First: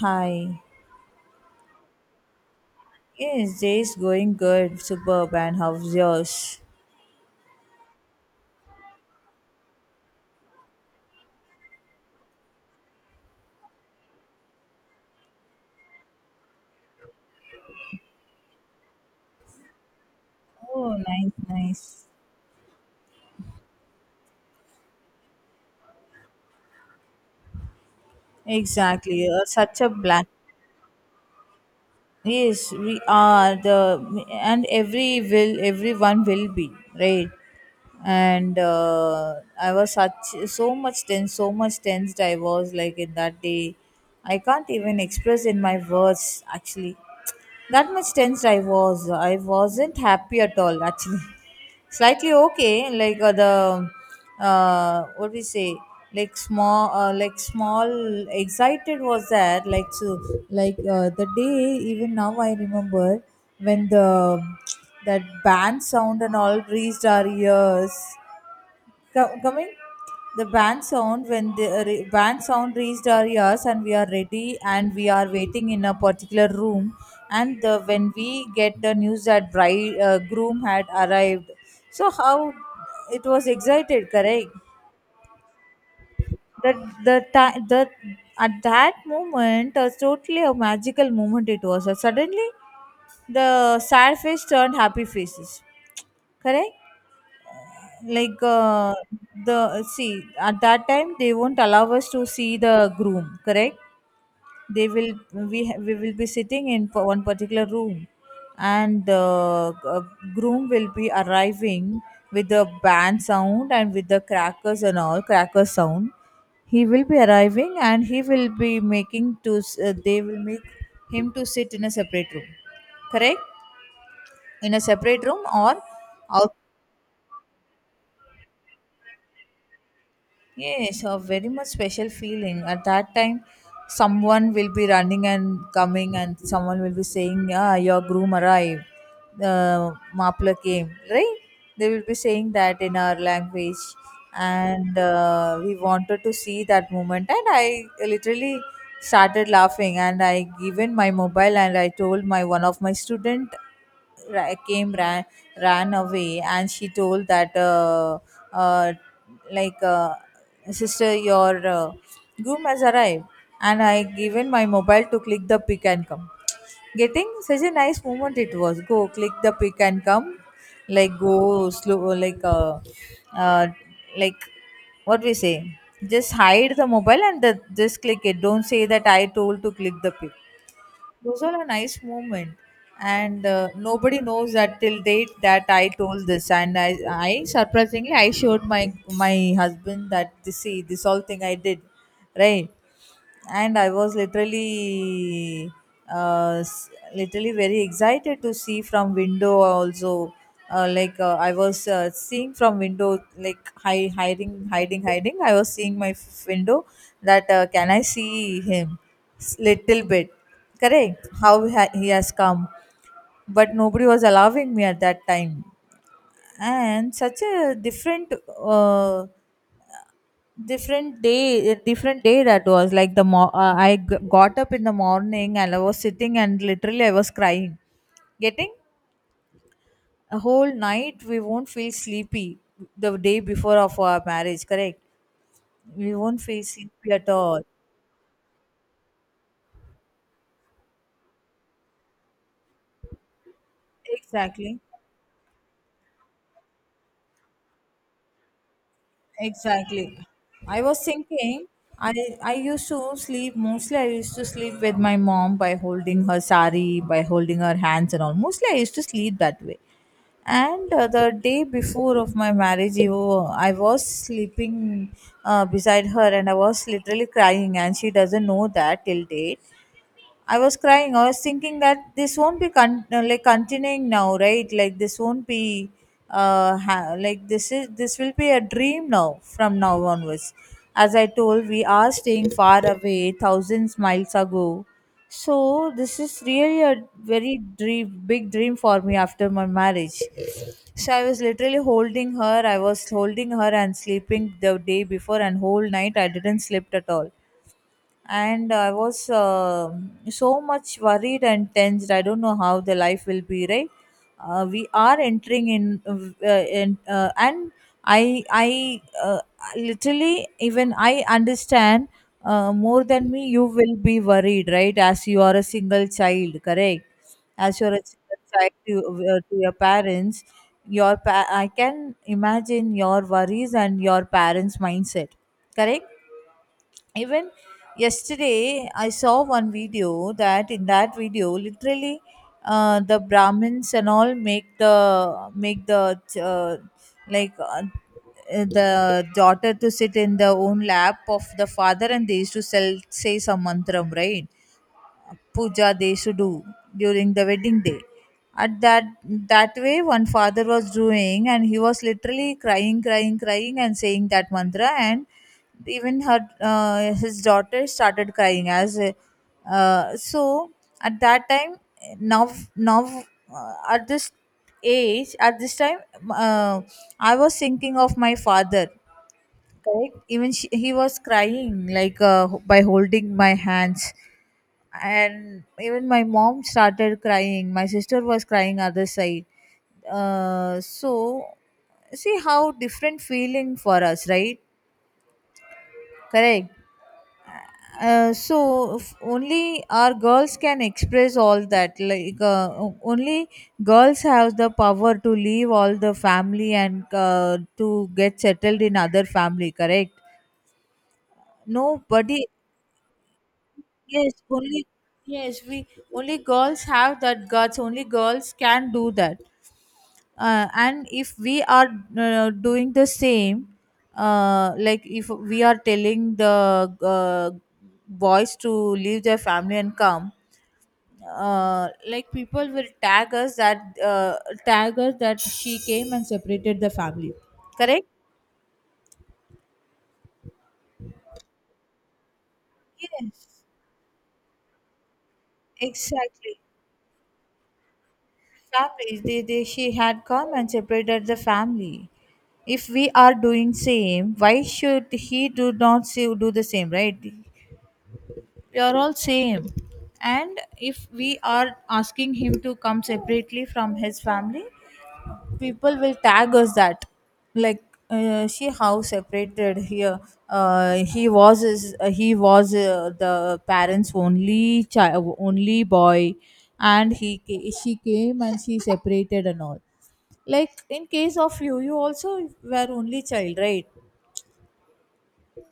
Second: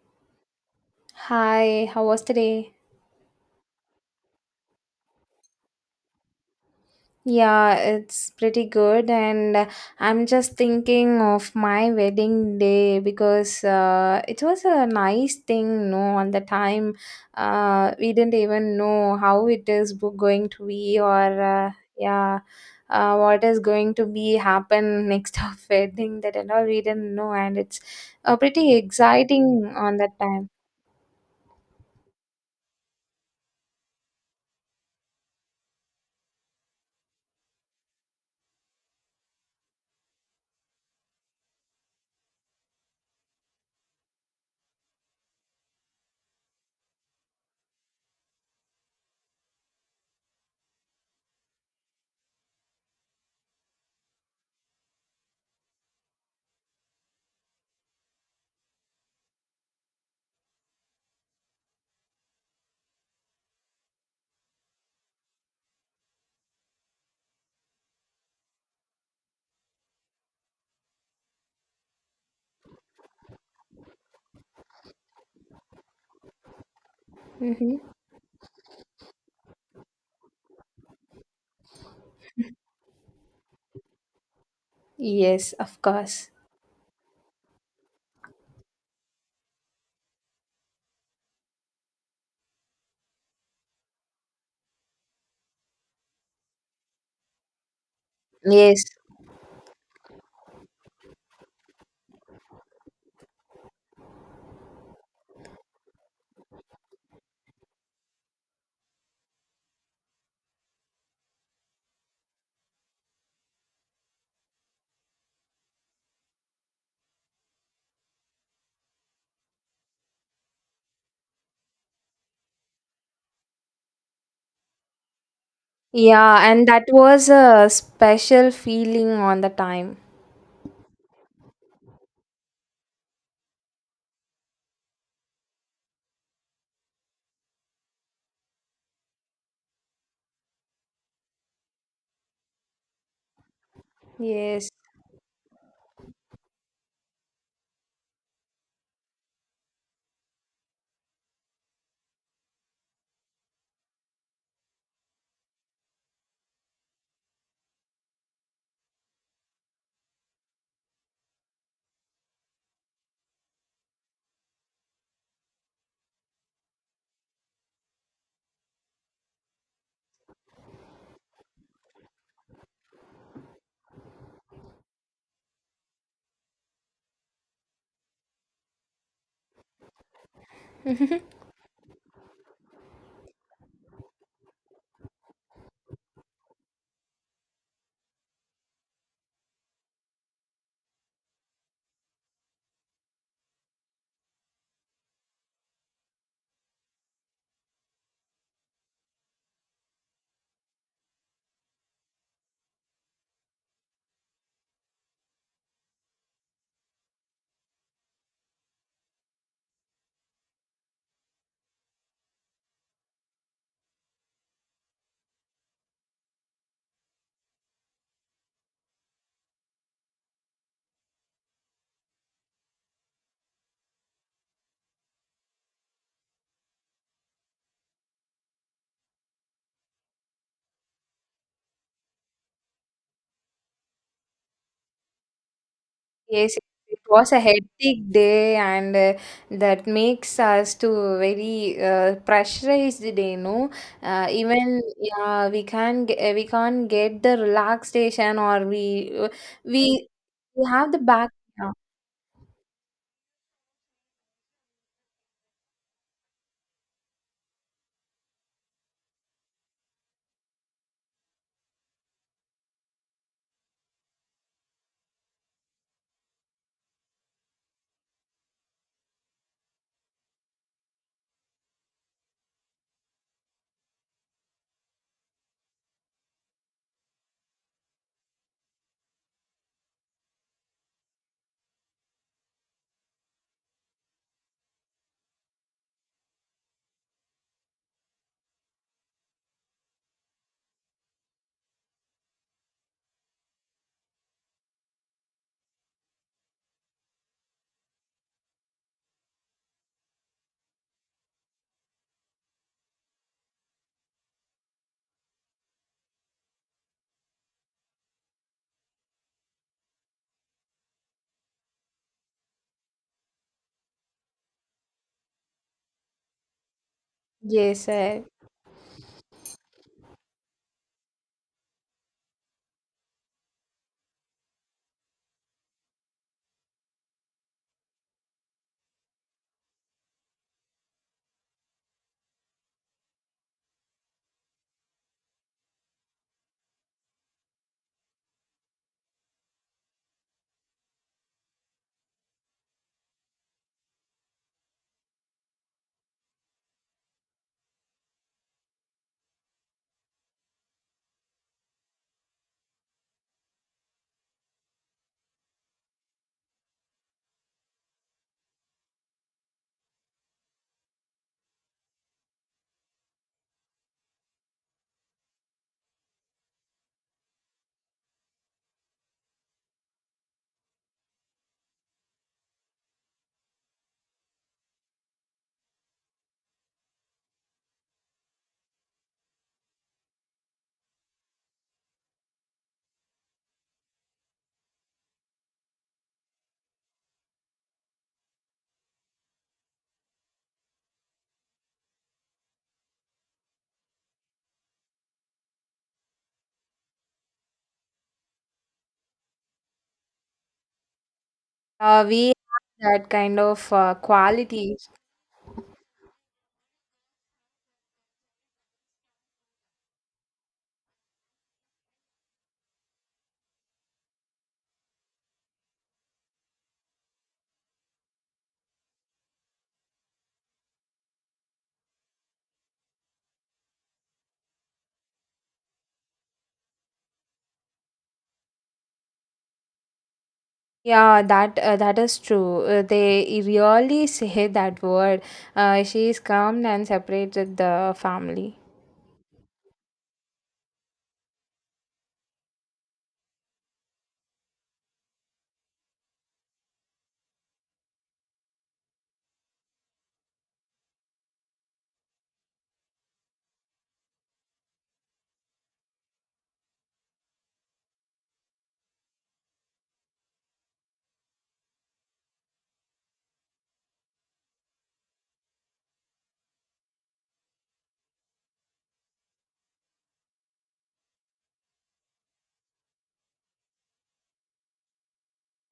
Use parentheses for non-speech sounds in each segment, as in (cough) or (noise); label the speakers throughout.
Speaker 1: Hi.
Speaker 2: Hi, how was today?
Speaker 1: Yes, day is going good. Superb. And how's yours?
Speaker 2: Yeah, it's pretty good, and I'm just thinking of my wedding day because it was a nice thing, no, on the time. We didn't even know how it is going to
Speaker 1: Oh,
Speaker 2: be,
Speaker 1: nice,
Speaker 2: or
Speaker 1: nice.
Speaker 2: yeah, what is going to be happen next (laughs) of wedding that and all. We didn't know, and it's pretty
Speaker 1: Exactly. Uh,
Speaker 2: exciting
Speaker 1: such a
Speaker 2: on that
Speaker 1: black.
Speaker 2: time.
Speaker 1: Yes, we are the and every will everyone will be right. And I was such so much tense, so much tensed. I was like in that day. I can't even express in my words actually. That much tensed I was. I wasn't happy at all actually. Slightly okay like the what we say, like small excited was there like so, like the day even now I remember when the, that band sound and all reached our ears. Coming, the band sound when the band sound reached our ears and we are ready and we are waiting in a particular room, and
Speaker 2: Mm-hmm.
Speaker 1: the, when we get the news that bride groom had arrived. So how it was excited, correct,
Speaker 2: Yes, of course.
Speaker 1: that the time the, at that moment a totally a magical moment it was. Suddenly the sad face turned happy faces, correct, like
Speaker 2: Yes.
Speaker 1: the, see at that time they won't allow us to see the groom, correct, they will we ha- we will be sitting in for one particular room, and the uh, groom will be arriving with the band sound and with the crackers and all cracker sound. He will be arriving and he will be they will make him to sit in a separate room, correct, in a separate room or.
Speaker 2: Yeah, and that was a special feeling on the time.
Speaker 1: Yes, a very much special feeling. At that time, someone will be running and coming, and someone will be saying, "Yeah, your groom arrived. The mapla came." Right? They will be saying that in our language,
Speaker 2: Yes.
Speaker 1: and we wanted to see that moment. And I literally started laughing, and I given my mobile, and I told my one of my student ra- came ran ran away and she told that uh, like uh, sister, your groom has arrived, and I given my mobile to click the pick and come. Getting such a nice moment it was. Go click the pick and come, like go slow, uh, like what we say. Just hide the mobile and the, just click it. Don't say that I told to click the pick. Those
Speaker 2: (laughs)
Speaker 1: all a nice moment, and nobody knows that till date that I told this, and I surprisingly I showed my my husband that this, see this all thing I did, right. And I was literally uh s- literally very excited to see from window also. I was seeing from window like hiding hiding hiding I was seeing my window, that can I see him? Little bit. Correct, he has come. But nobody was allowing me at that time. And such a different, uh, different day that was. Like I got up in the morning and I was sitting and literally I was crying. Getting, a whole night, we won't feel sleepy the day before of our marriage. Correct, we won't
Speaker 2: Yes,
Speaker 1: feel
Speaker 2: it
Speaker 1: sleepy at
Speaker 2: was a
Speaker 1: all.
Speaker 2: hectic day, and that makes us to very pressurized day, no?
Speaker 1: Exactly.
Speaker 2: Even yeah, we can't get the relaxation, or we
Speaker 1: Exactly.
Speaker 2: we
Speaker 1: I
Speaker 2: have the
Speaker 1: was
Speaker 2: back.
Speaker 1: thinking,
Speaker 2: Yeah.
Speaker 1: I I used to sleep mostly. I used to sleep with my mom by holding her sari, by holding her hands and all. Mostly, I used to sleep that way. And the day before of my marriage, you know, I was sleeping beside her, and I was literally crying, and she doesn't know that till date. I was crying. I was thinking that this won't be con- like continuing now, right? Like this won't be like this will be a dream now from now onwards. As I told, we are staying far away, thousands miles ago. So this is really a very dream, big dream for me after my marriage. So I was literally holding her. I was holding her and sleeping the day before, and whole night I didn't sleep at all, and I was so much worried and tensed. I don't know how the life will be, right. We are entering in and I literally even I understand more than me you will be worried, right, as you are a single child, correct, as
Speaker 2: Yes,
Speaker 1: you're a single child to your parents. I can imagine your worries and your parents mindset, correct. Even yesterday I saw one video that, in that video literally the brahmins and all make the uh, like uh, the daughter to sit in the own lap of the father, and they used to sell say some mantram, right. Puja they should do during the wedding day, at that, that way one father was doing, and he was literally crying crying crying and saying that mantra, and even her his daughter started crying as. So at that time now now At this age, at this time, uh, I was thinking of my father, correct. Even he was crying like by holding my hands, and even my mom started crying, my sister was crying other side. uh, so See how different feeling for us, right, correct. If only our girls can express all that, like only girls have the power to leave all the family, and to get settled in other family, correct.
Speaker 2: we
Speaker 1: Nobody.
Speaker 2: have that kind of
Speaker 1: Yes,
Speaker 2: quality.
Speaker 1: only, yes, we, only girls have that guts, only girls can do that. And if we are doing the same, like if we are telling the boys to leave their family and come, like people will tag us that she came and separated the family, correct.
Speaker 2: Yeah, that is true. They
Speaker 1: Yes,
Speaker 2: really say that word. She is
Speaker 1: exactly,
Speaker 2: come and separated the family.
Speaker 1: families they she had come and separated the family. If we are doing same, why should he do not see, do the same, right? We are all same. And if we are asking him to come separately from his family, people will tag us that, like, she how separated here, he was the parents only child, only boy, and she came and she separated and all. Like in case of you also were only child, right?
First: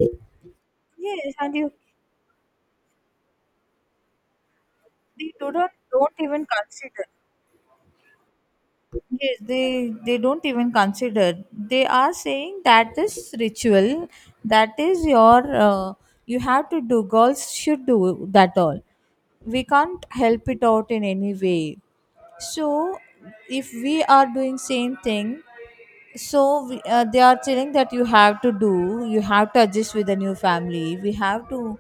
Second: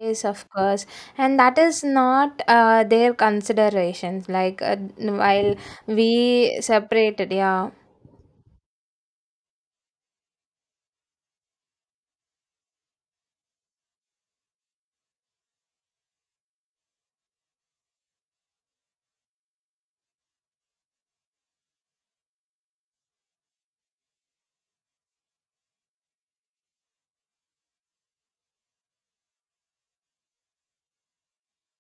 Speaker 2: Yes, of course,
Speaker 1: Yes,
Speaker 2: and
Speaker 1: and
Speaker 2: that
Speaker 1: you,
Speaker 2: is not their considerations. Like
Speaker 1: they do
Speaker 2: while
Speaker 1: not, don't even
Speaker 2: we
Speaker 1: consider.
Speaker 2: separated, yeah,
Speaker 1: Yes, they don't even consider. They are saying that this ritual, that is your, you have to do. Girls should do that all. We can't help it out in any way. So, if we are doing same thing, so we, they are telling that you have to do, you have to adjust with the new family. We have to.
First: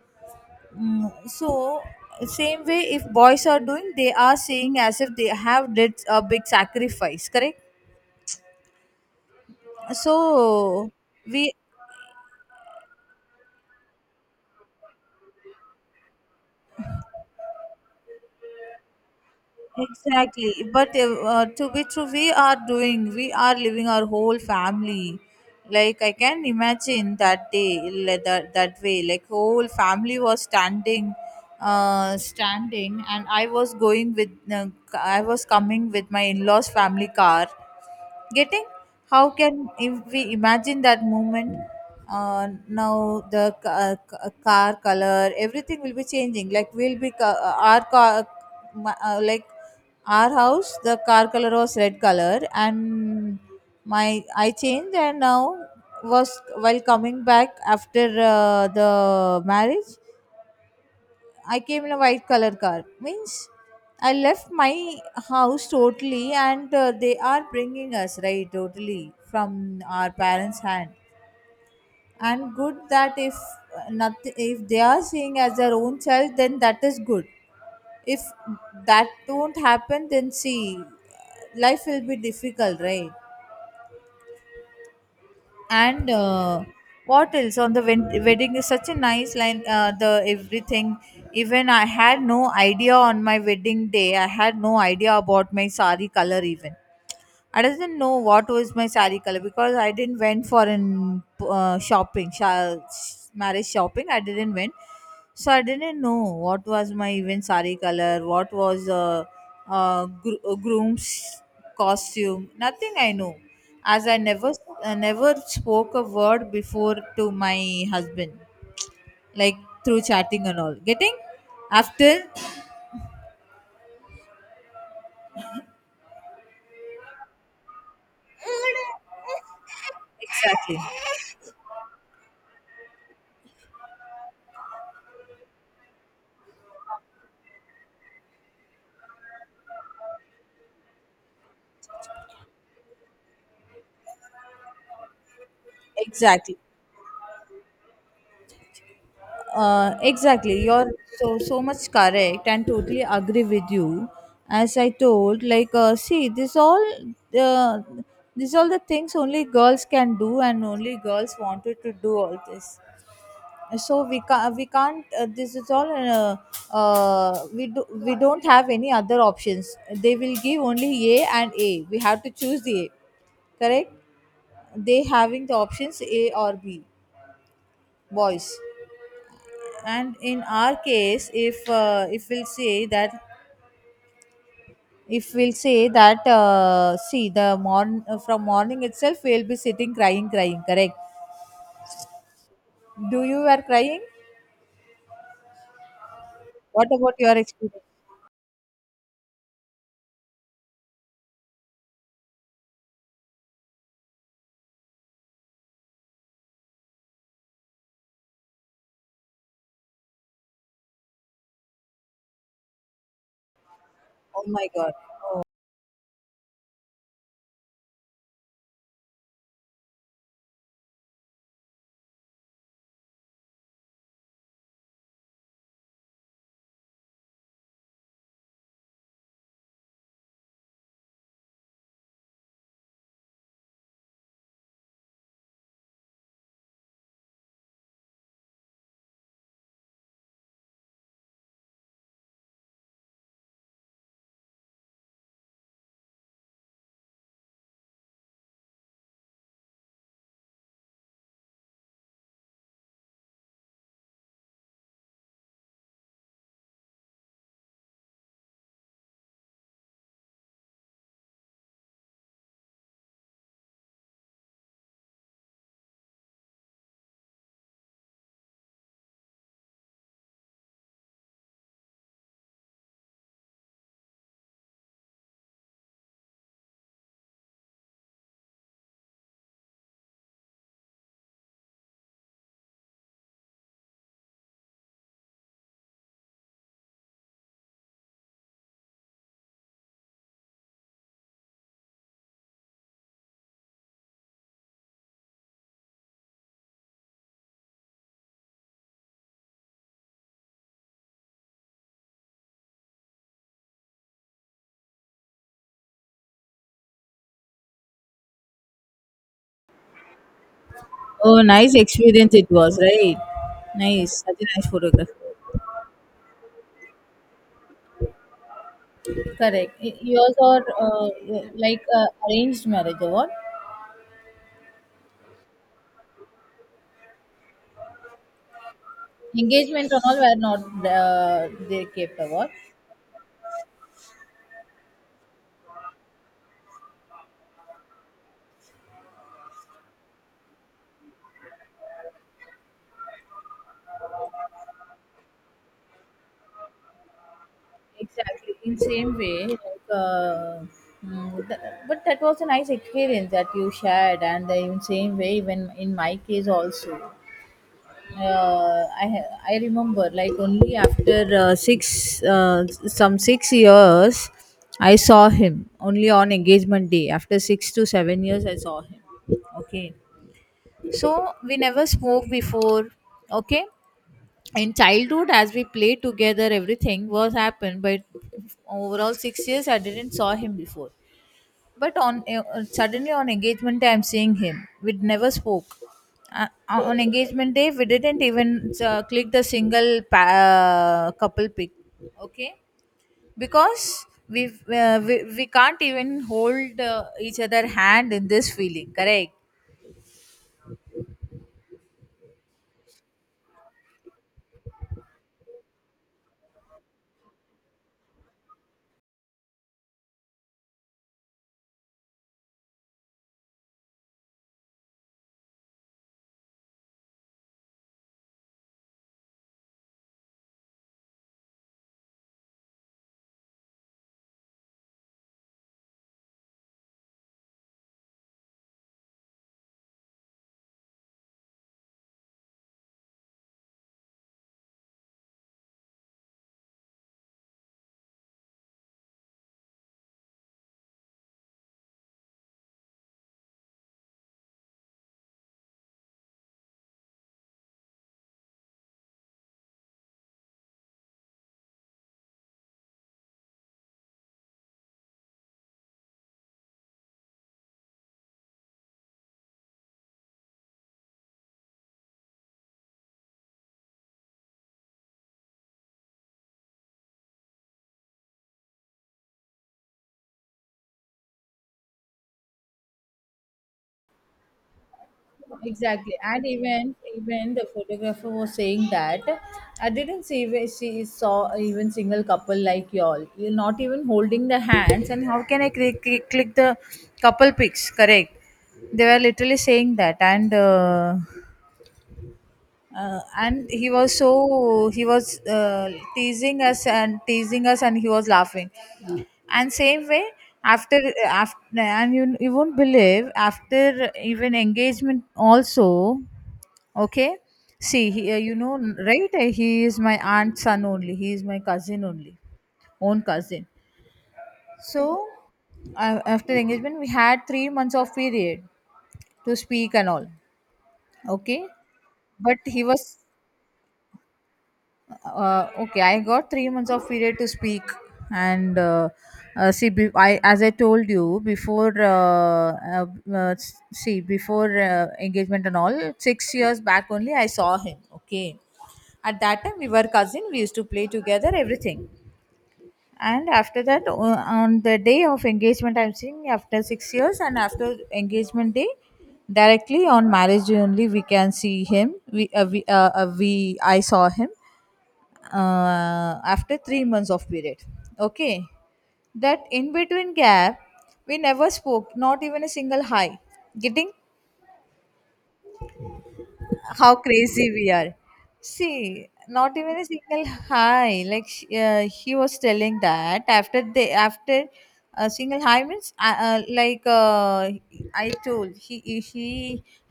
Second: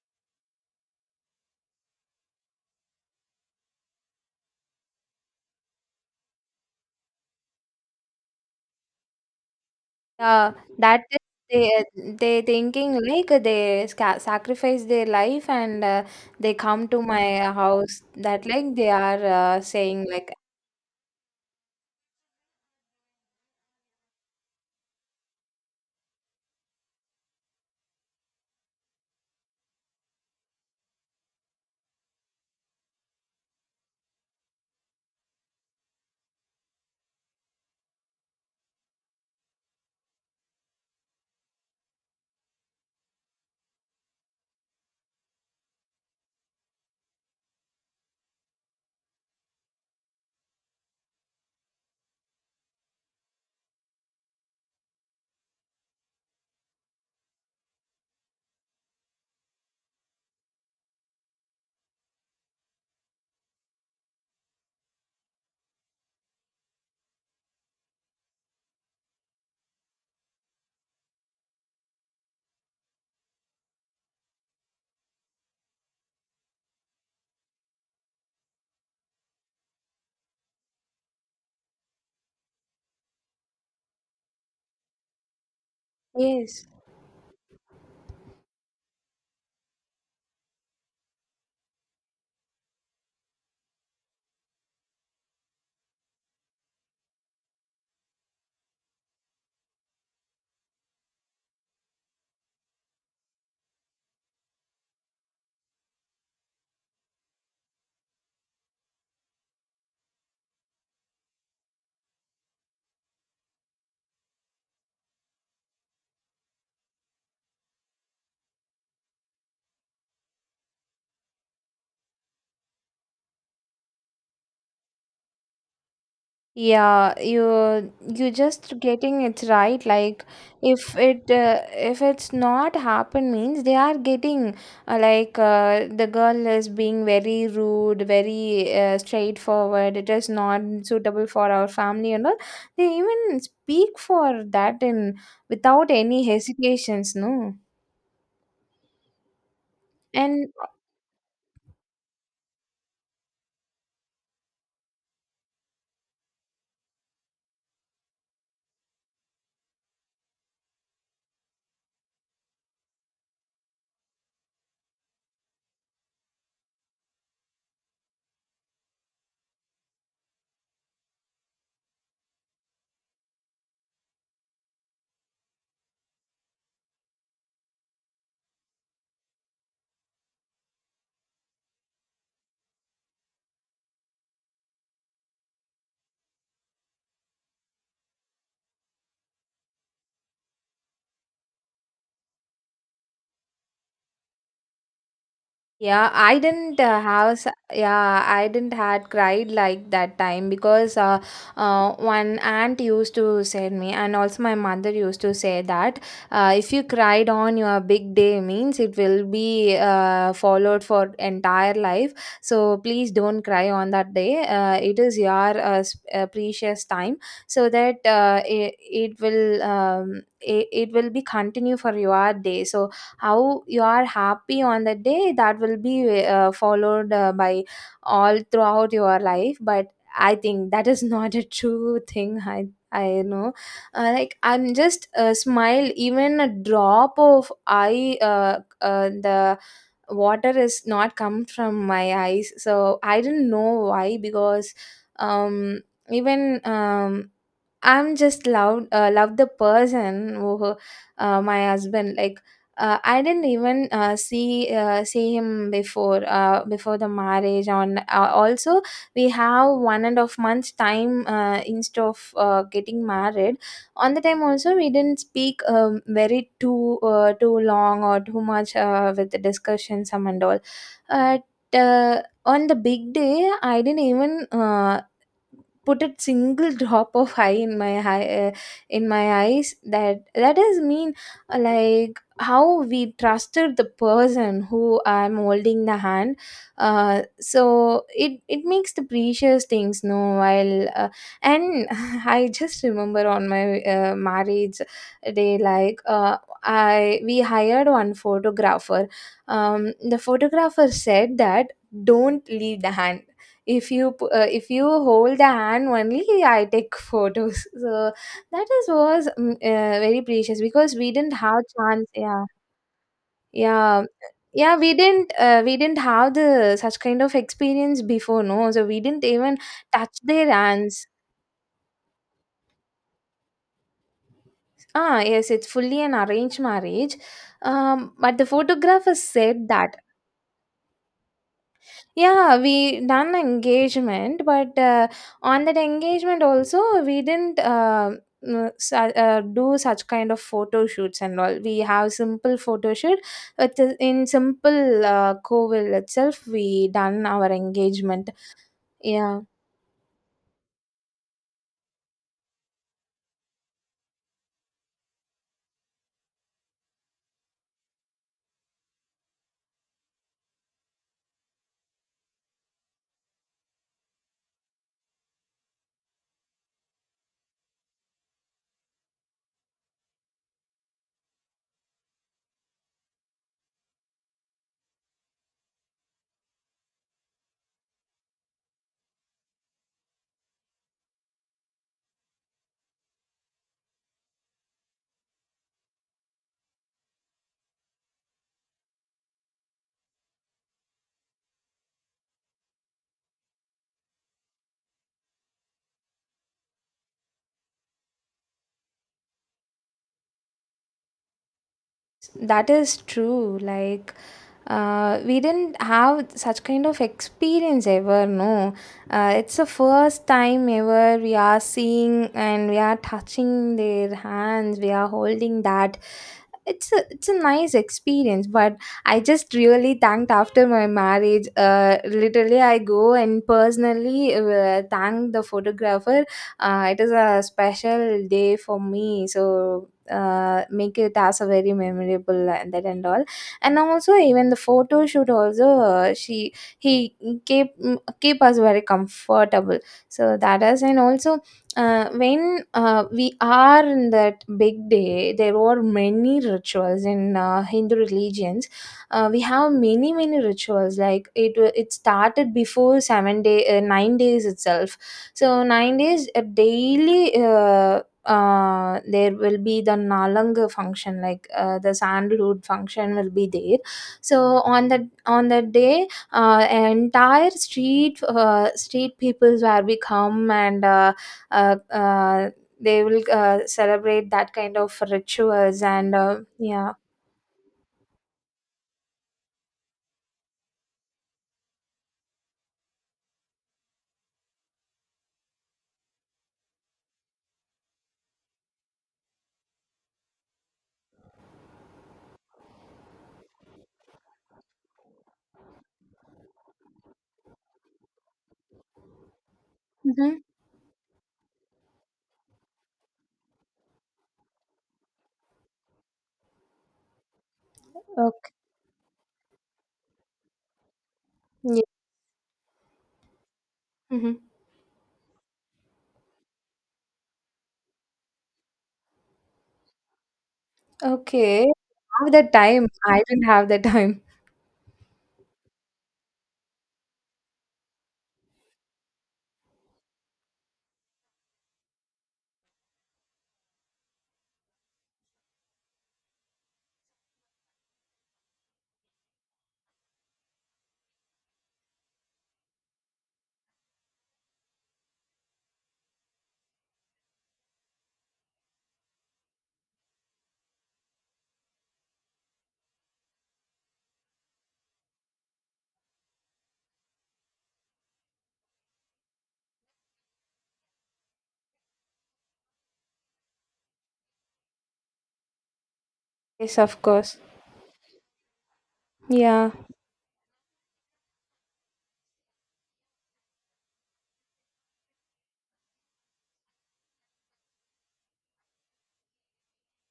Speaker 1: Mm, so same way, if boys are doing, they are saying as if they have did a big sacrifice. Correct.
Speaker 2: yeah,
Speaker 1: So
Speaker 2: that is
Speaker 1: we,
Speaker 2: they uh, they thinking like sacrifice their life, and they come to my house. That, like, they are saying like
Speaker 1: exactly, but to be true, we are doing, we are living our whole family. Like I can imagine that day, like that, that way, like whole family was standing, standing, and I was going with I was coming with my in-laws family car. Getting, how can if we imagine that moment? Now the ca- ca- car color everything will be changing, like our car, like our house the car color was red color, and my I changed, and now was while coming back after the marriage, I came in a white color car. Means I left my house totally, and they are bringing us right totally from our parents' hand. And good that if nothing, if they are seeing as their own child, then that is good. If that don't happen, then see, life will be difficult, right? And
Speaker 2: yes.
Speaker 1: what else on the wedding is such a nice line, the everything. Even I had no idea on my wedding day, I had no idea about my sari color even. I doesn't know what was my saree color because I didn't went for an marriage shopping. I didn't went, so I didn't know what was my even saree color, what was groom's costume. Nothing I know, as I never never spoke a word before to my husband, like through chatting and all. Getting, after,
Speaker 2: Yeah, you just getting it right. Like,
Speaker 1: exactly,
Speaker 2: if it's not happened means they are getting, the girl is being very rude, very straightforward. It is not suitable for our family and all. They even speak for that in without any
Speaker 1: exactly.
Speaker 2: hesitations, no. And
Speaker 1: Exactly. You're so, so much correct, and totally agree with you. As I told, like, see, this all uh, these all the things only girls can do, and only girls wanted to do all this. So we can't. This is all. We do, we don't have any other options. They will give only A and A. We have to choose the A, correct? They having the options A or B, boys. And in our case, if we'll say that see the morn from morning itself we'll be sitting crying crying, correct? Do you are crying?
Speaker 2: Yeah, I didn't
Speaker 1: What
Speaker 2: uh,
Speaker 1: about
Speaker 2: have
Speaker 1: your
Speaker 2: s-
Speaker 1: experience?
Speaker 2: yeah, I didn't had cried like that time because one aunt used to say me, and also my mother used to say that if you cried on your big day, means it will be followed for entire life. So please don't cry on that day.
Speaker 1: Oh my god.
Speaker 2: It is your
Speaker 1: Oh.
Speaker 2: precious time, so that it will be continue for your day. So how you are happy on that day, that will be followed by all throughout your life, but I think that is (laughs) not a true thing. I know. Like, I'm just smile, even a drop of eye the water is not come from my eyes, so I didn't know why, because um even um I'm just loved. Love the person who, my husband, like I didn't even see him before, before the marriage on, also we have 1.5 months time, instead of getting married. On the time also, we didn't speak very too long or too much with the discussion some and all. But on the big day, I didn't even put a single (laughs) drop of high in my eyes, that is mean, like how we trusted the person who I'm holding the hand. So it makes the precious things, no, while and (laughs) I just remember on my marriage day, like I we hired one photographer. um, the photographer said that don't leave the hand, if you hold the hand only I take photos. (laughs) So that is was very precious, because we didn't
Speaker 1: Oh,
Speaker 2: have
Speaker 1: nice
Speaker 2: chance.
Speaker 1: experience
Speaker 2: Yeah,
Speaker 1: it was, right?
Speaker 2: yeah.
Speaker 1: Nice, such a nice
Speaker 2: Yeah,
Speaker 1: photograph.
Speaker 2: we didn't have the such kind of experience before, no, so we didn't even
Speaker 1: Correct. Y-
Speaker 2: touch
Speaker 1: Yours
Speaker 2: their
Speaker 1: are
Speaker 2: hands.
Speaker 1: like, arranged marriage award.
Speaker 2: Ah, yes, it's fully an arranged marriage. But the photographer said
Speaker 1: Engagement
Speaker 2: that.
Speaker 1: and all were not, they kept award.
Speaker 2: Yeah, we done engagement, but on that engagement also we didn't do such kind of photo shoots and all. We have simple photo shoot in simple Covil itself. We done our engagement.
Speaker 1: Exactly. In same
Speaker 2: Yeah.
Speaker 1: way, like, uh, mm, th- but that was a nice experience that you shared, and in same way, even in my case also, I remember like only after 6 years, I saw him only on engagement day. After 6 to 7 years, I saw him. Okay, so we never spoke before. Okay, in childhood as we played together everything was happened, but overall 6 years I didn't saw him before. But on suddenly on engagement day I'm seeing him, we never spoke. On engagement day we didn't even click the couple pic. Okay, because we can't even hold each other hand in this feeling, correct?
Speaker 2: That is true. Like, we didn't have such kind of experience ever. No, it's the first time ever we are seeing and we are touching their hands. We are holding that. It's a nice experience. But I just really thanked after my marriage. Literally, I go and personally thank the photographer. It is a special day for me. So make it as a very memorable and that and all. And also, even the photo shoot also, she he keep keep us very comfortable. So that is. And also, when we are in that big day, there were many rituals in Hindu religions. We have many many rituals, like it started before seven day 9 days itself. So 9 days, daily, there will be the nalang function, like the sandalwood function will be there. So on that on that day, entire street peoples where we come, and uh, uh, they will celebrate that kind of rituals.
Speaker 1: Exactly,
Speaker 2: And
Speaker 1: and
Speaker 2: yeah.
Speaker 1: even the photographer was saying that I didn't see where she saw even single couple like y'all. You're not even holding the hands, and how can I click the couple pics? Correct. They were literally saying that, and and he was teasing us, and he was laughing. And same way,
Speaker 2: Mm-hmm.
Speaker 1: after after and you won't believe, after even engagement also. Okay, see, he,
Speaker 2: Okay.
Speaker 1: right? He is my aunt's son only. He is my
Speaker 2: Yeah.
Speaker 1: cousin only, own cousin.
Speaker 2: Hmm.
Speaker 1: So, after engagement, we had 3 months of period to speak and all.
Speaker 2: Okay.
Speaker 1: Okay,
Speaker 2: Have the
Speaker 1: but he
Speaker 2: time.
Speaker 1: was
Speaker 2: I didn't have the time.
Speaker 1: okay, I got 3 months of period to speak, and I, as I told you before, see, before engagement and all, 6 years back only I saw him, okay. At that time we were cousin, we used to play together everything. And after that, on the day of engagement I'm seeing after 6 years. And after engagement day, directly on marriage day only we can see him. We uh, we, uh, uh, we i saw him after 3 months of period, okay. That in between gap, we never spoke, not even a single hi. Getting,
Speaker 2: Yes, of
Speaker 1: how
Speaker 2: course.
Speaker 1: crazy we are. See,
Speaker 2: Yeah.
Speaker 1: not even a single hi, like he was telling that after they, after a single hi means like, I told he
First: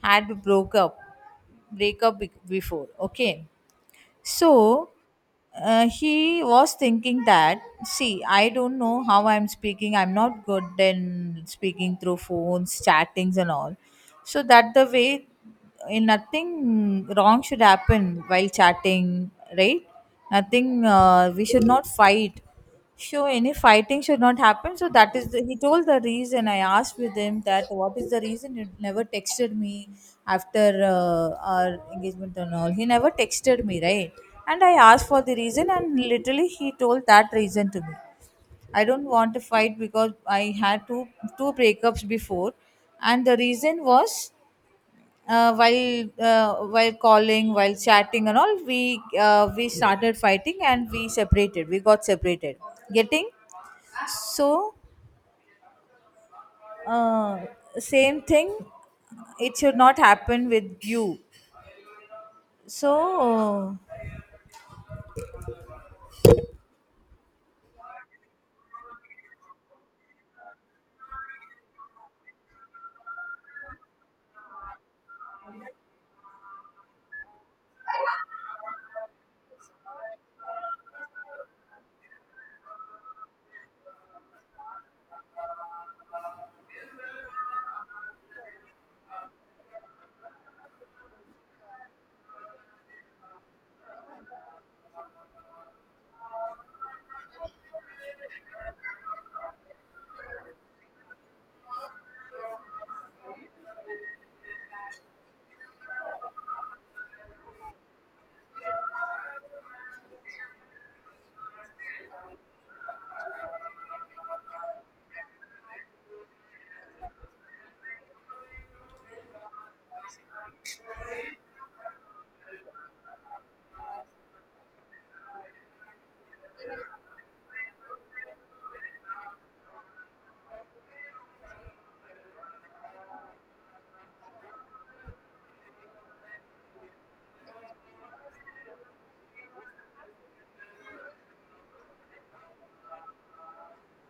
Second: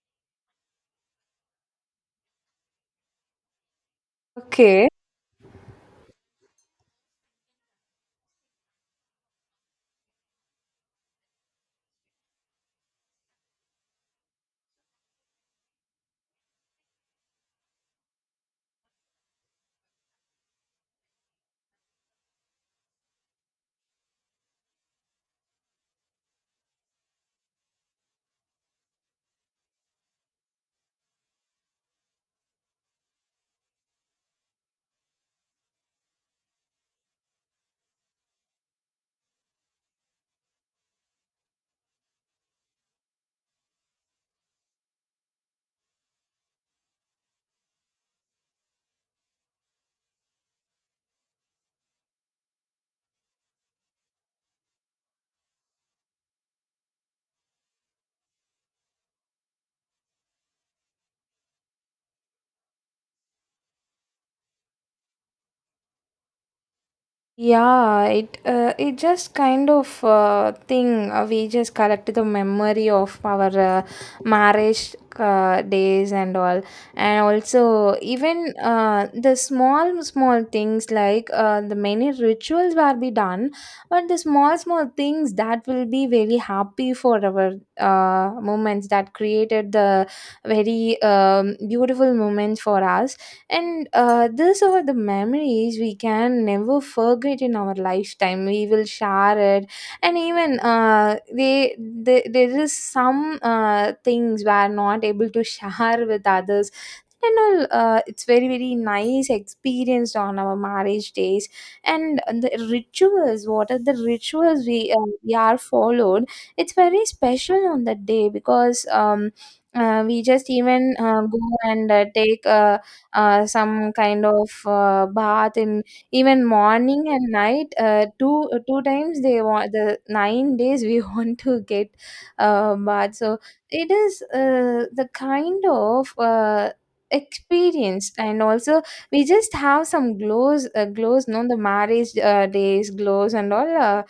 Speaker 1: had broke up, break up be- before, okay.
Speaker 2: Okay.
Speaker 1: So, he was thinking that, see, I don't know how I'm speaking. I'm not good in speaking through phones, chattings, and all. So that the way, nothing wrong should happen while chatting, right? Nothing, we should not fight. So any fighting should not happen. So that is the, he told the reason. I asked with him that what is the reason you never texted me after our engagement and all. He never texted me, right? And I asked for the reason, and literally he told that reason to me. I don't want to fight because I had two breakups before, and the reason was while while calling, while chatting and all, we started fighting and we separated. We got separated. Getting, so uh, same thing. It should not happen with you. So,
Speaker 2: Yeah, it just kind of thing, we just collect the memory of our marriage days and all, and also even the small small things, like the many rituals will be done, but the small small things that will be very happy for our moments that created the very beautiful moments for us. And these are the memories we can never forget in our lifetime. We will share it. And even they there is some things we are not able to share with others and all. It's very very nice experienced on our marriage days, and the rituals, what are the rituals we are followed. It's very special on that day, because we just even go and take some kind of bath, in even morning and night, two times they want, the 9 days we (laughs) want to get bath. So it is the kind of experience. And also we just have some glows, no, the marriage days glows and all,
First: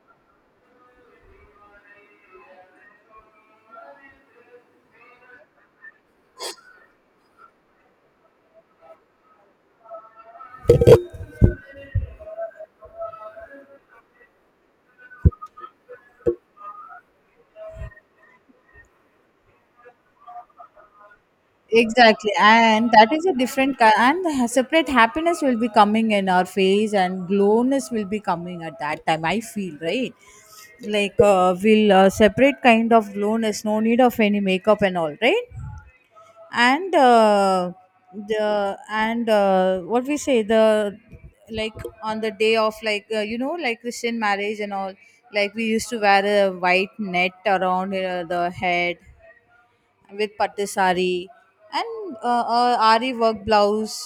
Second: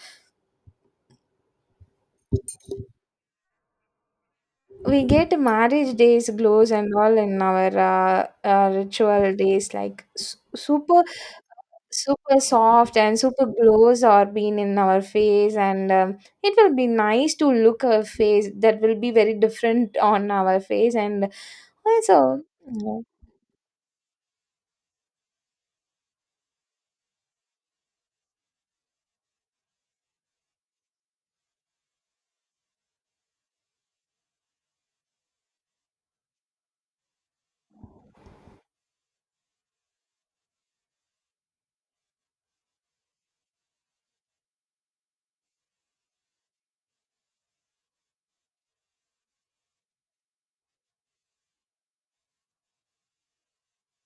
Speaker 2: we get marriage days glows and all in our ritual days, like super super soft and super glows are being in our face. And it will be nice to look a face, that will be very different on our face. And
Speaker 1: exactly,
Speaker 2: also,
Speaker 1: and
Speaker 2: yeah.
Speaker 1: that is a different kind. And the separate happiness will be coming in our face, and glowness will be coming at that time, I feel, right? Like, we'll separate kind of glowness. No need of any makeup and all, right? And the and what we say the, like, on the day of, like, like, Christian marriage and all, like we used to wear a white net around the head with pattu sari and ari work blouse.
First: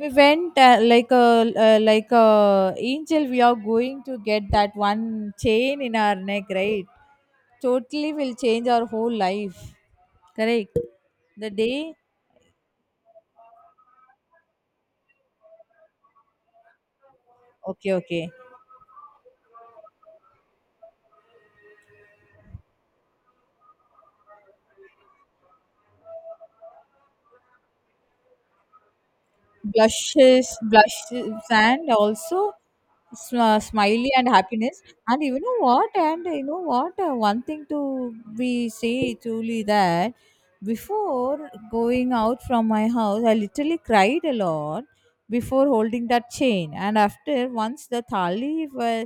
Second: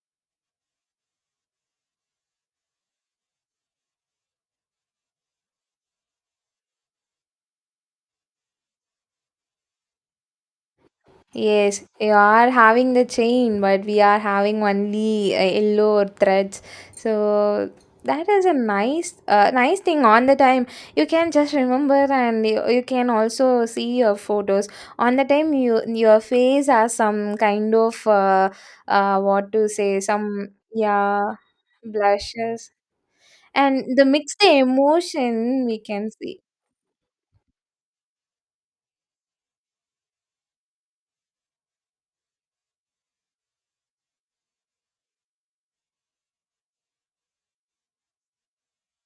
Speaker 1: We went like a, like a angel. We are going to get that one chain in our neck, right? Totally will change our whole life, correct? The day.
Speaker 2: Yes, you are having the chain, but we are having only yellow threads. So
Speaker 1: Okay,
Speaker 2: that
Speaker 1: okay.
Speaker 2: is a nice thing on the time. You can just remember, and you can also see your photos on the time. Your face has some kind of what to say, some
Speaker 1: Blushes,
Speaker 2: yeah,
Speaker 1: blushes, and also,
Speaker 2: blushes, and the
Speaker 1: smiley and
Speaker 2: mixed
Speaker 1: happiness. And you know
Speaker 2: emotion we
Speaker 1: what?
Speaker 2: can
Speaker 1: And
Speaker 2: see.
Speaker 1: you know what? One thing to be say truly that before going out from my house, I literally cried a lot before holding that chain. And after once the thali were,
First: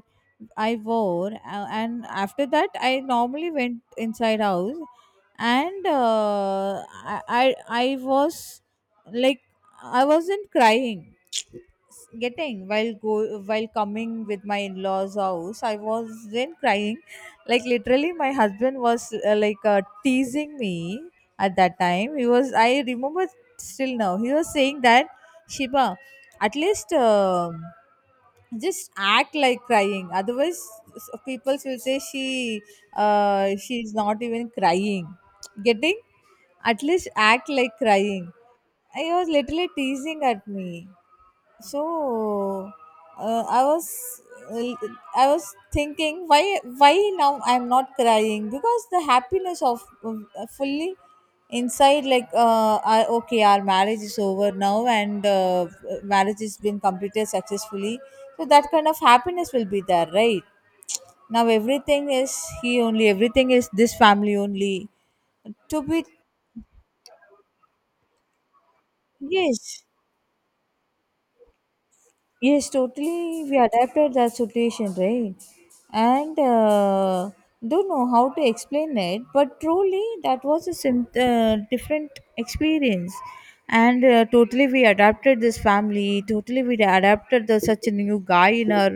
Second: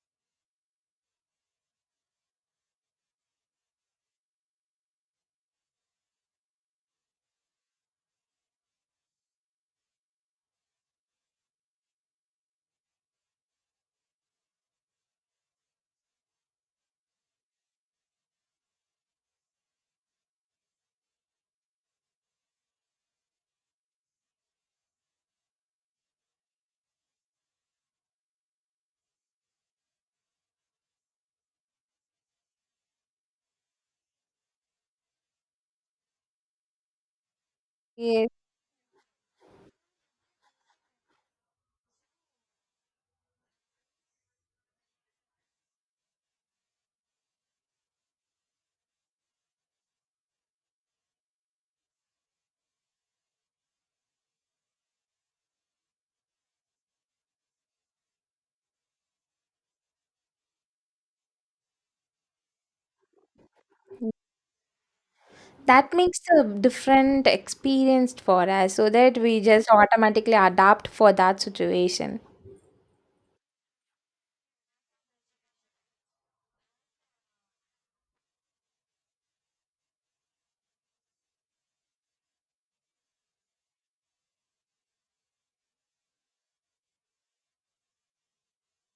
Speaker 1: I wore, and after that I normally went inside house. And I was, like, I wasn't crying. Getting, while coming with my in-laws house, I wasn't crying. Like literally my husband was like, teasing me. At that time he was, I remember, still now he was saying that, Shiba, at least, just act like crying, otherwise people will say she, she's not even crying. Getting, at least act like
Speaker 2: Yes.
Speaker 1: crying. I was literally teasing at me. So, uh, I was I was thinking, why now I'm not crying, because the happiness of fully inside, like, okay, our marriage is over now, and marriage has been completed successfully, so that kind of happiness will be there, right? Now everything is he only, everything is this family only. To
Speaker 2: That
Speaker 1: be.
Speaker 2: makes a different experience for us, so that we just
Speaker 1: Yes.
Speaker 2: automatically adapt for that situation.
Speaker 1: Yes, totally. We adapted that situation, right? And don't know how to explain it, but truly that was a different experience. And totally we adapted this family, totally we adapted the, such a new guy in our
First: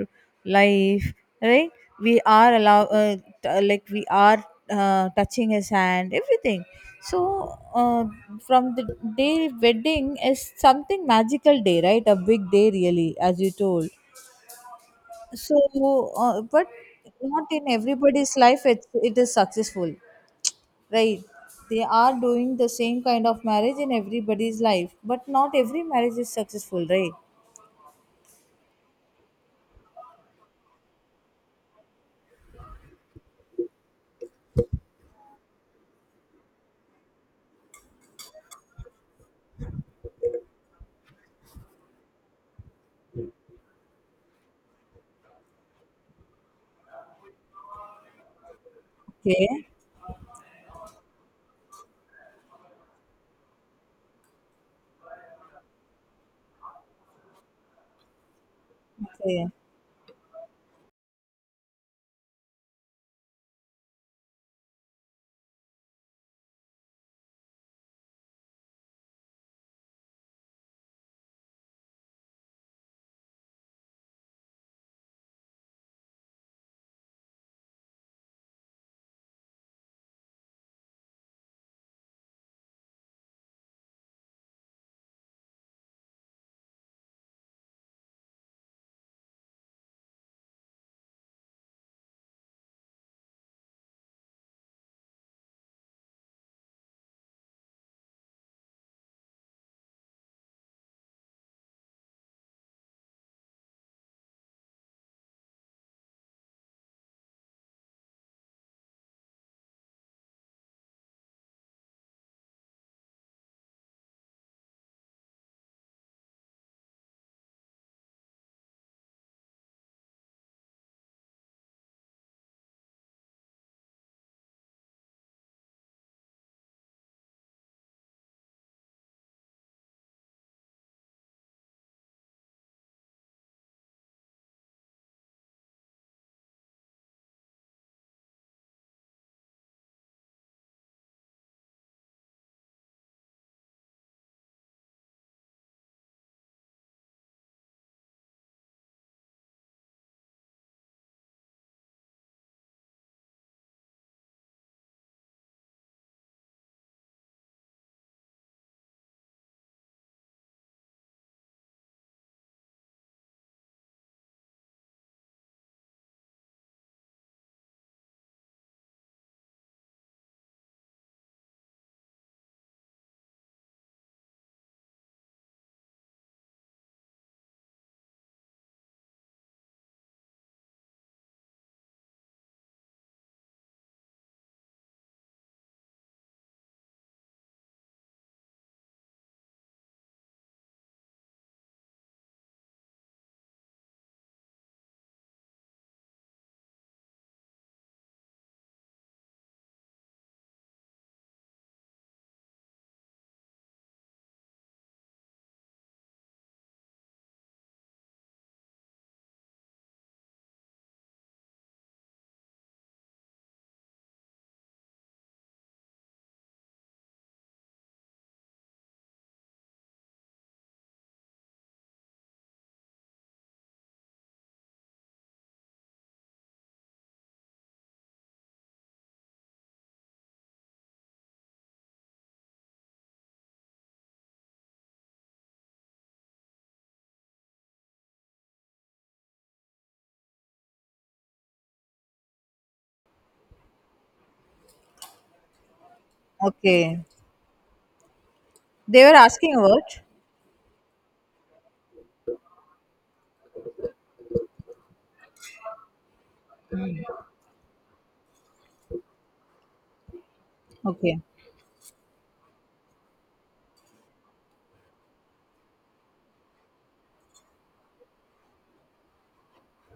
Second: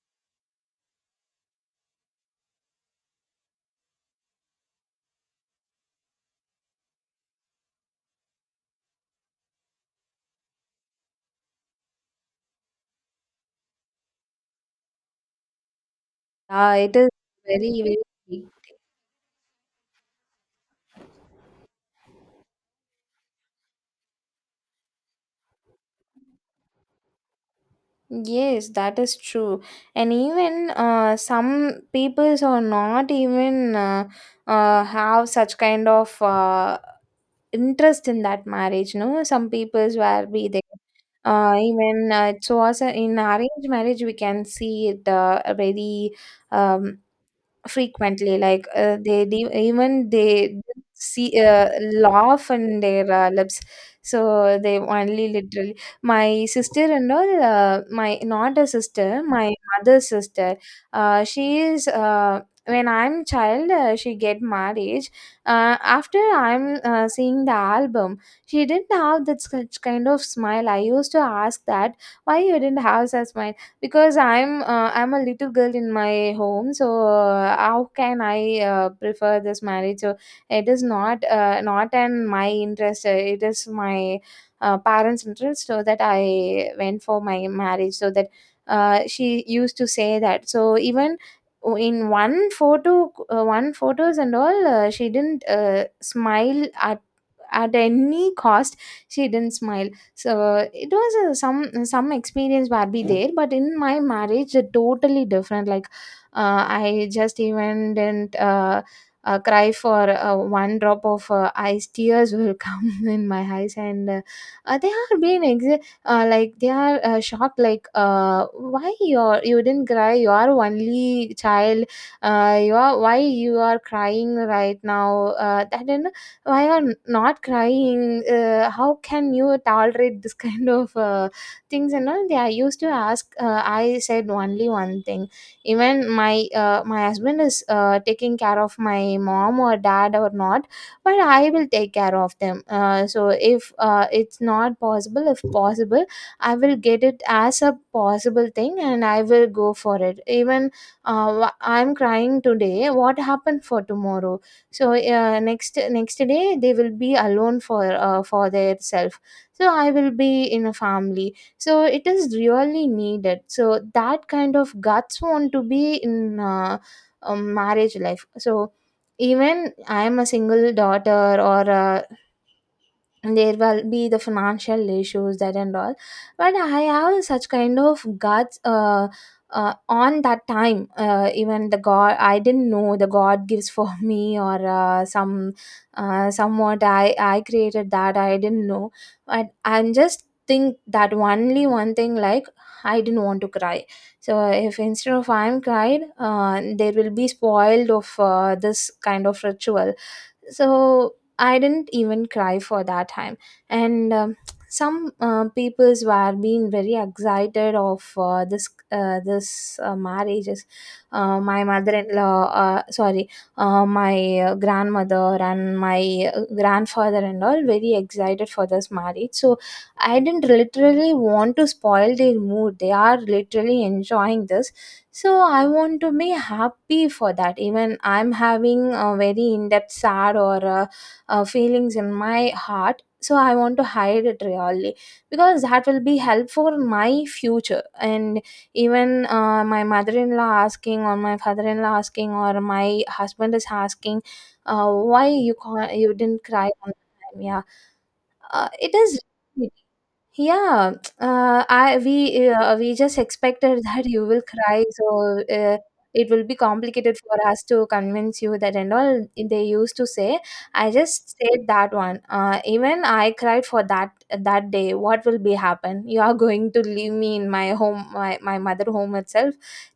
Speaker 1: life, right? We are allow, like we are touching his hand everything. So, from the day, wedding is something magical day, right? A big day really, as you told. So but
Speaker 2: It is
Speaker 1: not in
Speaker 2: very, very
Speaker 1: everybody's
Speaker 2: big.
Speaker 1: life it is successful, right? They are doing the same kind of marriage in everybody's life, but not every marriage is successful, right?
Speaker 2: Yes, that is true. And even some peoples are not even have such kind of interest in that marriage. No, some peoples were be there. Even it was a, in arranged marriage, we can see it very um, frequently, like
Speaker 1: Okay.
Speaker 2: even they see laugh on their lips. So they only, literally, my sister and all, my, not a sister,
Speaker 1: Okay.
Speaker 2: my mother's sister, she is, when I'm child, she get marriage. After I'm seeing the album, she didn't have that such kind of smile. I used to ask that, why you didn't have such smile, because I'm a little girl in my home, so how can I prefer this marriage? So it is not in my interest, it is my parents interest, so that I went for my marriage. So that she used to say that. So even in one photos and all, she didn't smile at any cost. She didn't smile. So it was a, some experience barbie there, but in my marriage it totally different, like I just even didn't cry for one drop of eyes, tears will (laughs) come in my eyes. And they are being like they are shocked, like why you're you did not cry, you are only child. You are Why you are crying right now, that didn't why are not crying, how can you tolerate this (laughs) kind of things and all they are used to ask. I said only one thing. Even my husband is taking care of my mom or dad or not, but I will take care of them. So if it's not possible, if possible, I will get it as a possible thing, and I will go for it. Even I'm crying today, what happened for tomorrow? So next day they will be alone for their self. So I will be in a family, so it is really needed, so that kind of guts want to be in marriage life. So even I am a single daughter or a, there will be the financial issues, that and all. But I have such kind of guts. On that time, even the god, I didn't know the god gives for (laughs) me, or some somewhat I created, that I didn't know. But I'm just think that only one thing, like, I didn't want to cry. So if instead of I'm cried, there will be spoiled of this kind of ritual. So I didn't even cry for that time. And some peoples were being very excited of this marriages. My mother-in-law, sorry, my grandmother and my grandfather and all very excited for this marriage. So I didn't literally want to spoil their mood. They are literally enjoying this. So I want to be happy for that. Even I'm having a very in-depth sad, or a feelings in my heart, so I want to hide it really, because that will be help for my future. And even my mother-in-law asking, or my father-in-law asking, or my husband is asking, why you can not, you didn't cry on
Speaker 1: Okay,
Speaker 2: time? Yeah. It
Speaker 1: they were
Speaker 2: is.
Speaker 1: asking about.
Speaker 2: Yeah, I we just expected (laughs) that you will cry, so it will be complicated for us to convince you, that and all they used to say. I
Speaker 1: Okay.
Speaker 2: just said that one. Even I cried for that day. What will be happen? You are going to leave me in my home, my mother home itself.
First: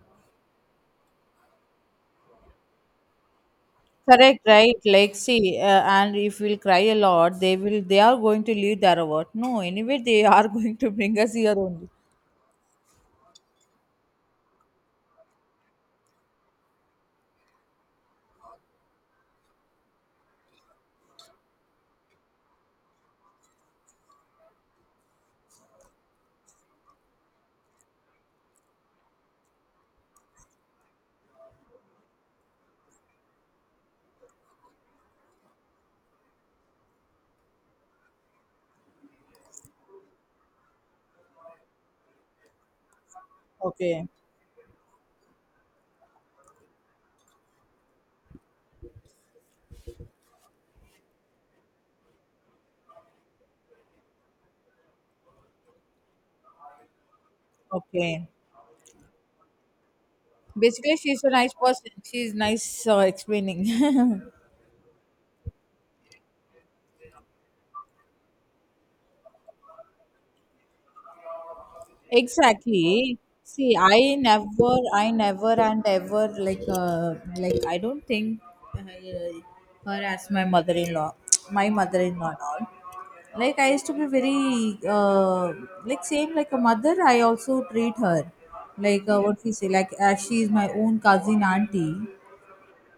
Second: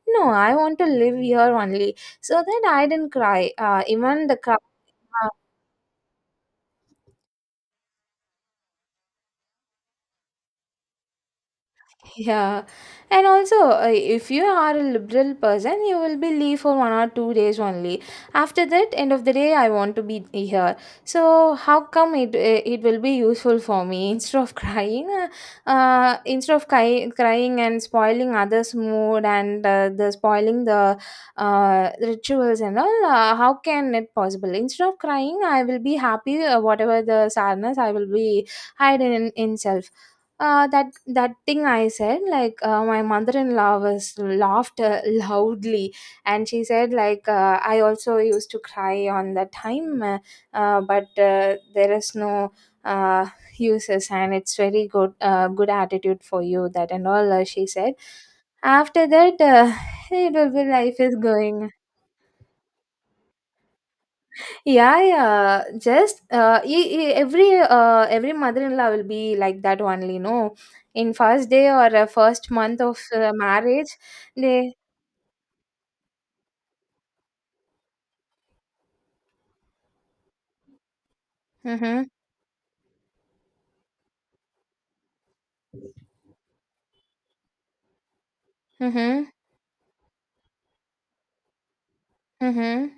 Speaker 2: No, I want to live here only, so that I didn't cry. Even the
Speaker 1: Correct,
Speaker 2: cry.
Speaker 1: right? Like, see, and if we'll cry a lot, they will. They are going to leave their award. No, anyway, they are (laughs) going to bring us here only.
Speaker 2: Yeah, and also, if you are a liberal person, you will be leave for 1 or 2 days only. After that, end of the day, I want to be here. So how come it will be useful for me, (laughs) instead of crying, instead of cry- crying and spoiling others' mood, and the spoiling the rituals and all. How can it possible? Instead of crying, I will be happy. Whatever the sadness, I will be hiding in self. That thing I said, like, my mother-in-law
Speaker 1: Okay,
Speaker 2: was laughed loudly, and she said, like, I also used to cry on that time. But there is no uh, uses, and it's very good attitude for you, that and all, she said.
Speaker 1: okay.
Speaker 2: After that, (laughs) it will be,
Speaker 1: Basically,
Speaker 2: life is
Speaker 1: she's a nice
Speaker 2: going.
Speaker 1: person. She's nice, explaining. (laughs)
Speaker 2: Yeah, yeah. Just, every mother-in-law will be like that only, no? In first day, or first month of
Speaker 1: Exactly. See,
Speaker 2: marriage, they.
Speaker 1: I never and ever, like, like, I don't think uh, her as my
Speaker 2: Mm-hmm.
Speaker 1: mother-in-law and all. Like I used to be very, like same like a mother. I also treat her like,
Speaker 2: Mm-hmm.
Speaker 1: what we say, like as she is my own cousin auntie.
Speaker 2: Mm-hmm.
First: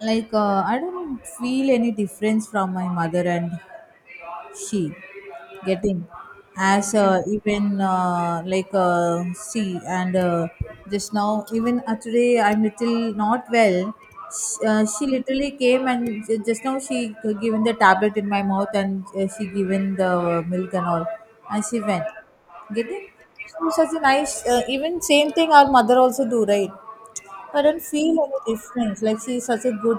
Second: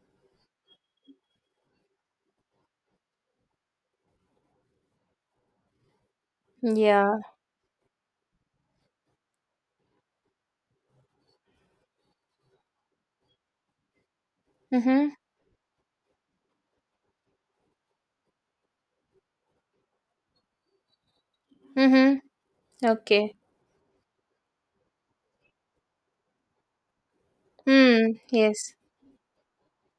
Speaker 1: Like, I don't feel any difference from my mother and she, getting, as
Speaker 2: Yeah.
Speaker 1: even like see and just now, even today I'm little not well. She
Speaker 2: Mm-hmm.
Speaker 1: literally came and just now she given the tablet in my mouth and she given the milk and all, and she went.
Speaker 2: Mm-hmm.
Speaker 1: Getting,
Speaker 2: Okay.
Speaker 1: so such a nice, even same thing our mother also do, right? I don't feel
Speaker 2: Hmm.
Speaker 1: any
Speaker 2: Yes.
Speaker 1: difference, like she such a good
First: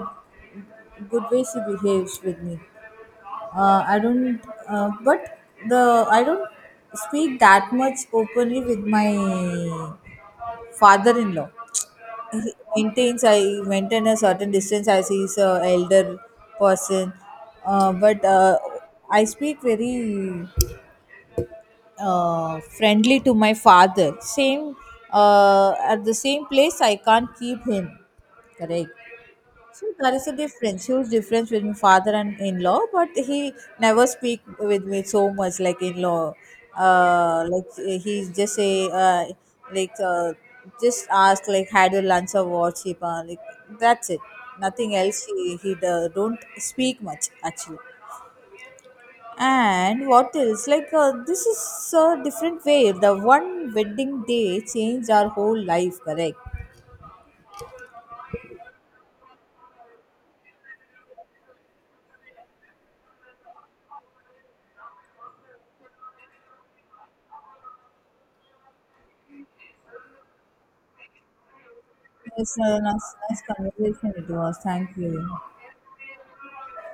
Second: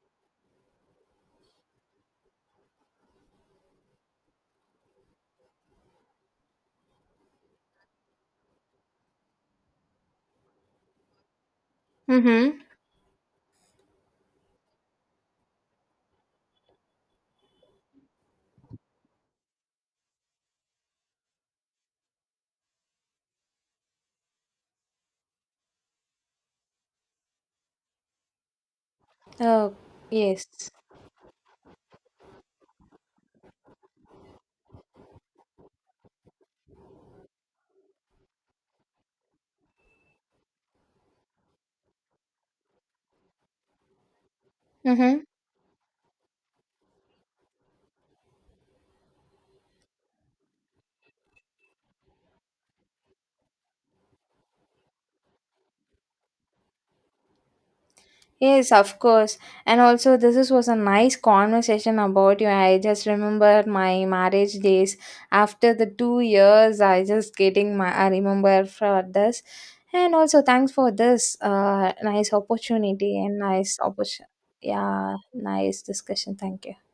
Speaker 1: good way she behaves with me. I don't, but the, I don't speak that much openly with my father-in-law. He
Speaker 2: Mm-hmm.
Speaker 1: maintains I maintain a certain distance as he's a elder person, but I speak very friendly to my father. Same, at the same place, I can't keep him. Correct.
Speaker 2: Oh,
Speaker 1: So there is a
Speaker 2: yes.
Speaker 1: difference, huge difference between father and in-law, but he never speak with me so much like in-law. Like he just say, like, just ask like, had your lunch or what, Shipa? Like, that's it. Nothing
Speaker 2: Mm-hmm.
Speaker 1: else. He don't speak much actually. And what else? Like, this is a different way. The one wedding day changed our whole life. Correct.
Speaker 2: Yes, of course. And also, this is, was a nice conversation about you. I just remember my marriage days. After the 2 years, I just getting my. I remember for this, and also thanks for this nice
Speaker 1: Yes, sir. Nice,
Speaker 2: opportunity and
Speaker 1: nice
Speaker 2: nice
Speaker 1: conversation it
Speaker 2: opportunity.
Speaker 1: was. Thank you.
Speaker 2: Yeah, nice discussion. Thank you.